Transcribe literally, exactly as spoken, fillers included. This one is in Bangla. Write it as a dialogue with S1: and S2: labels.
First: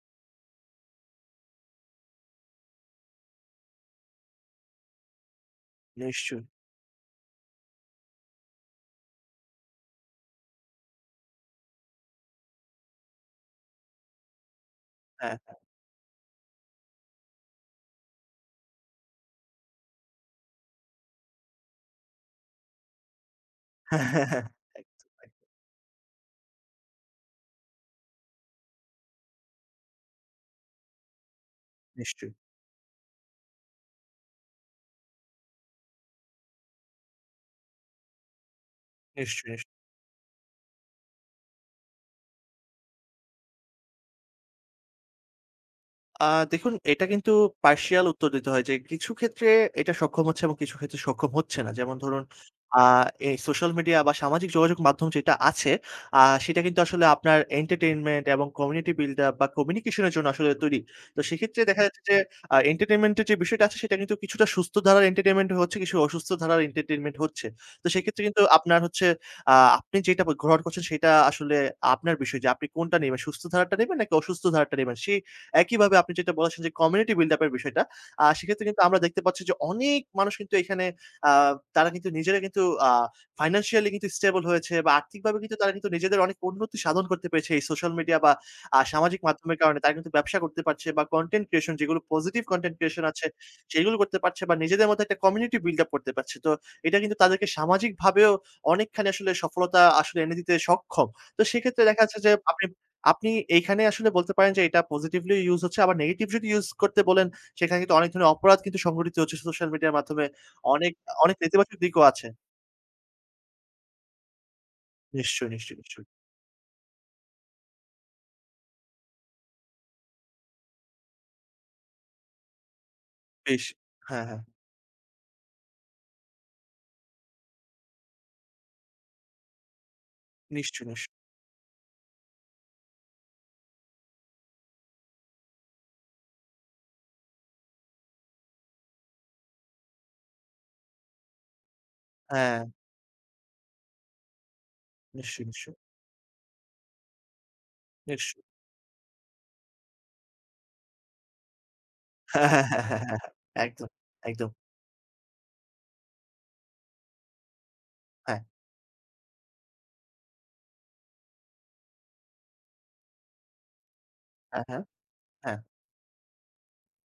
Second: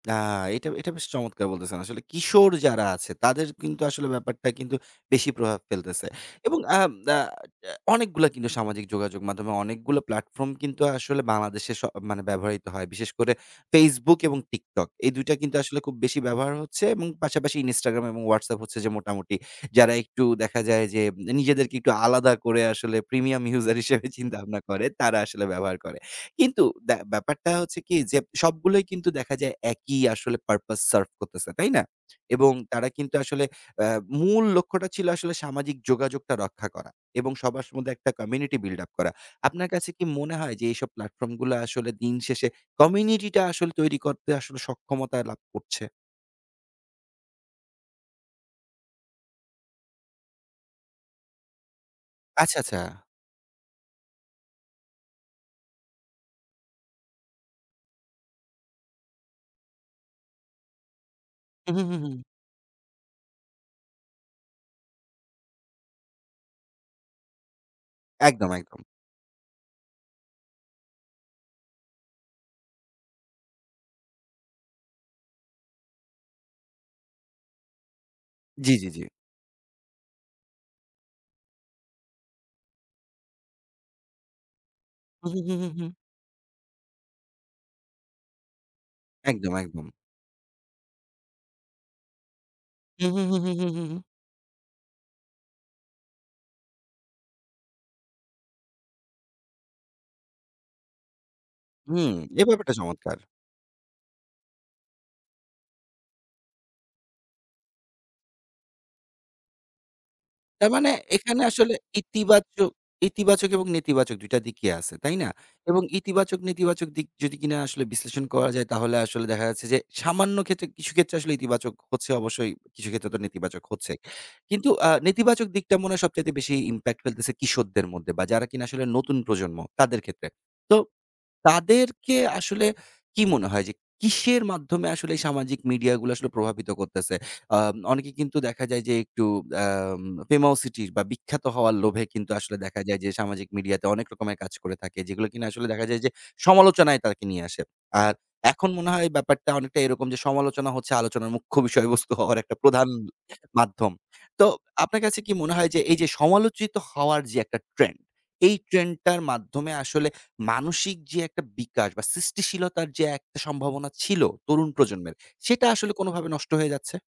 S1: না, এটা এটা বেশ চমৎকার বলতেছেন। আসলে কিশোর যারা আছে, তাদের কিন্তু আসলে ব্যাপারটা কিন্তু বেশি প্রভাব ফেলতেছে
S2: নিশ্চয়ই।
S1: এবং আ না, আ অনেকগুলো কিন্তু সামাজিক যোগাযোগ মাধ্যমে অনেকগুলো platform কিন্তু আসলে বাংলাদেশে স মানে ব্যবহৃত হয়। বিশেষ করে Facebook এবং TikTok। এই দুই টা
S2: হ্যাঁ, হ্যাঁ।
S1: কিন্তু আসলে খুব বেশি ব্যবহার হচ্ছে এবং পাশাপাশি Instagram এবং Whatsapp হচ্ছে যে মোটামুটি যারা একটু দেখা যায় যে নিজেদেরকে একটু আলাদা করে আসলে premium user হিসেবে
S2: একদম,
S1: চিন্তাভাবনা করে তারা
S2: একদম।
S1: আসলে ব্যবহার করে। কিন্তু ব্যা ব্যাপারটা হচ্ছে কি? যে সবগুলোই কিন্তু দেখা যায় একই আসলে purpose serve করতেছে। তাই না?
S2: নিশ্চয়ই।
S1: এবং তারা কিন্তু আসলে এ মূল লক্ষ্যটা ছিল আসলে সামাজিক যোগাযোগটা রক্ষা করা এবং সবার মধ্যে একটা community build up করা।
S2: নিশ্চয়ই। নিশ
S1: আপনার কাছে কি মনে হয় যে এইসব platform গুলো আসলে দিন শেষে community টা আসলে তৈরি করতে আসলে সক্ষমতা লাভ করছে?
S2: আ দেখুন এটা কিন্তু partial উত্তর দিতে হয় যে কিছু ক্ষেত্রে এটা সক্ষম হচ্ছে এবং কিছু ক্ষেত্রে সক্ষম হচ্ছে না। যেমন ধরুন
S1: আচ্ছা,
S2: আ
S1: আচ্ছা।
S2: এই সোশ্যাল মিডিয়া বা সামাজিক যোগাযোগ মাধ্যম যেটা আছে, আ সেটা কিন্তু আসলে আপনার entertainment এবং community buil up বা communication এর জন্য আসলে তৈরি। তো সেক্ষেত্রে
S1: হু,
S2: দেখা
S1: হু, হু,
S2: যাচ্ছে যে
S1: হু।
S2: আ entertainment এর যে বিষয়টা আছে, সেটা কিন্তু কিছুটা সুস্থ ধারার entertainment এ হচ্ছে, কিছু অসুস্থ ধারার entertainment হচ্ছে। তো সেক্ষেত্রে কিন্তু
S1: একদম,
S2: আপনার
S1: একদম।
S2: হচ্ছে আ আপনি যেটা ফে গ্রহণ করছেন সেটা আসলে আপনার বিষয় যে আপনি কোনটা নেবেন, সুস্থ ধারারটা নিবেন নাকি অসুস্থ ধারারটা নিবেন। সেই একইভাবে আপনি যেটা বলাসে যে community buil up এর বিষয়টা। আ সেক্ষেত্রে
S1: জ্বী,
S2: কিন্তু
S1: জ্বী,
S2: আমরা
S1: জ্বী।
S2: দেখতে পাচ্ছি যে অনেক মানুষ কিন্তু এখানে আ তারা কিন্তু নিজেরা কিন্তু আ financially কিন্তু স্টেবল হয়েছে বা
S1: হু,
S2: আর্থিকভাবে
S1: হু, হু,
S2: কিন্তু
S1: হু,
S2: তারা কিন্তু
S1: হু।
S2: নিজেদের অনেক উন্নতি সাধন করতে পেরেছে এই সোশ্যাল মিডিয়া বা আ সামাজিক
S1: একদম,
S2: মাধ্যমের কারণে
S1: একদম।
S2: তারা কিন্তু করতে পারছে বা content creation যেগুলো positive content creation
S1: হু, হু,
S2: আছে,
S1: হু, হু, হু, হু,
S2: সেগুলো
S1: হু।
S2: করতে পারছে বা নিজেদের মধ্যে একটা community buil up করতে পারছে। তো এটা কিন্তু তাদেরকে সামাজিকভাবেও অনেকখানি আসলে সফলতা আসলে এনে দিতে সক্ষম। তো সেক্ষেত্রে দেখা
S1: হুম,
S2: যাচ্ছে যে
S1: এ
S2: আপনি
S1: ব্যাপারটা চমৎকার।
S2: আপনি এইখানেই আসলে বলতে পারেন যে এটা positively ইউজ হচ্ছে আবার নেগেটিভ যদি ইউজ করতে বলেন, সেখানে কিন্তু অনেক ধরনের অপরাধ কিন্তু সংঘটিত হচ্ছে সোশ্যাল মিডিয়ার মাধ্যমে।
S1: তার মানে
S2: অনেক, অনেক
S1: এখানে আসলে
S2: নেতিবাচক দিকও আছে।
S1: ইতিবাচক ইতিবাচক এবং নেতিবাচক দুই টা দিকই আছে, তাই না?
S2: নিশ্চয়, নিশ্চয়,
S1: এবং
S2: নিশ্চয়ই।
S1: ইতিবাচক নেতিবাচক দিক যদি কিনা আসলে বিশ্লেষণ করা যায় তাহলে আসলে দেখা যাচ্ছে যে সামান্য ক্ষেত্রে কিছু ক্ষেত্রে আসলে ইতিবাচক হচ্ছে অবশ্যই। কিছু ক্ষেত্রে তো নেতিবাচক
S2: বেশ।
S1: হচ্ছে।
S2: হ্যাঁ, হ্যাঁ।
S1: কিন্তু আ নেতিবাচক দিকটা মনে হয় সবচাইতে বেশি impact ফেলতেছে কিশোরদের মধ্যে বা যারা কিনা আসলে নতুন প্রজন্ম তাদের ক্ষেত্রে। তো
S2: নিশ্চয়, নিশ্চয়।
S1: তাদেরকে আসলে কি মনে হয় যে কিসের মাধ্যমে আসলে সামাজিক মিডিয়াগুলো আসলে প্রভাবিত করতেছে? আ অনেকে কিন্তু দেখা যায় যে একটু আম famousity বা বিখ্যাত হওয়ার লোভে কিন্তু আসলে
S2: হ্যাঁ।
S1: দেখা যায় যে সামাজিক মিডিয়াতে অনেক রকমের কাজ করে থাকে। যেগুলো
S2: নিশ্চয়,
S1: কিনা আসলে
S2: নিশ্চয়ই।
S1: দেখা যায় যে সমালোচনায় তাকে নিয়ে আসে। আর
S2: নিশ্চয়।
S1: এখন মনে হয় ব্যাপারটা অনেকটা এরকম যে সমালোচনা হচ্ছে আলোচনার মুখ্য বিষয়বস্তু হওয়ার একটা প্রধান
S2: একদম,
S1: মাধ্যম। তো
S2: একদম।
S1: আপনার কাছে কি মনে হয় যে এইযে সমালোচিত হওয়ার যে একটা ট্রেন্ড,
S2: হ্যাঁ।
S1: এই ট্রেন্ডটার মাধ্যমে আসলে মানসিক যে একটা বিকাশ বা সৃষ্টিশীলতার যে একটা সম্ভাবনা ছিল
S2: হ্যাঁ,
S1: তরুণ
S2: হ্যাঁ,
S1: প্রজন্মের,
S2: হ্যাঁ।
S1: সেটা আসলে কোনভাবে নষ্ট হয়ে যাচ্ছে?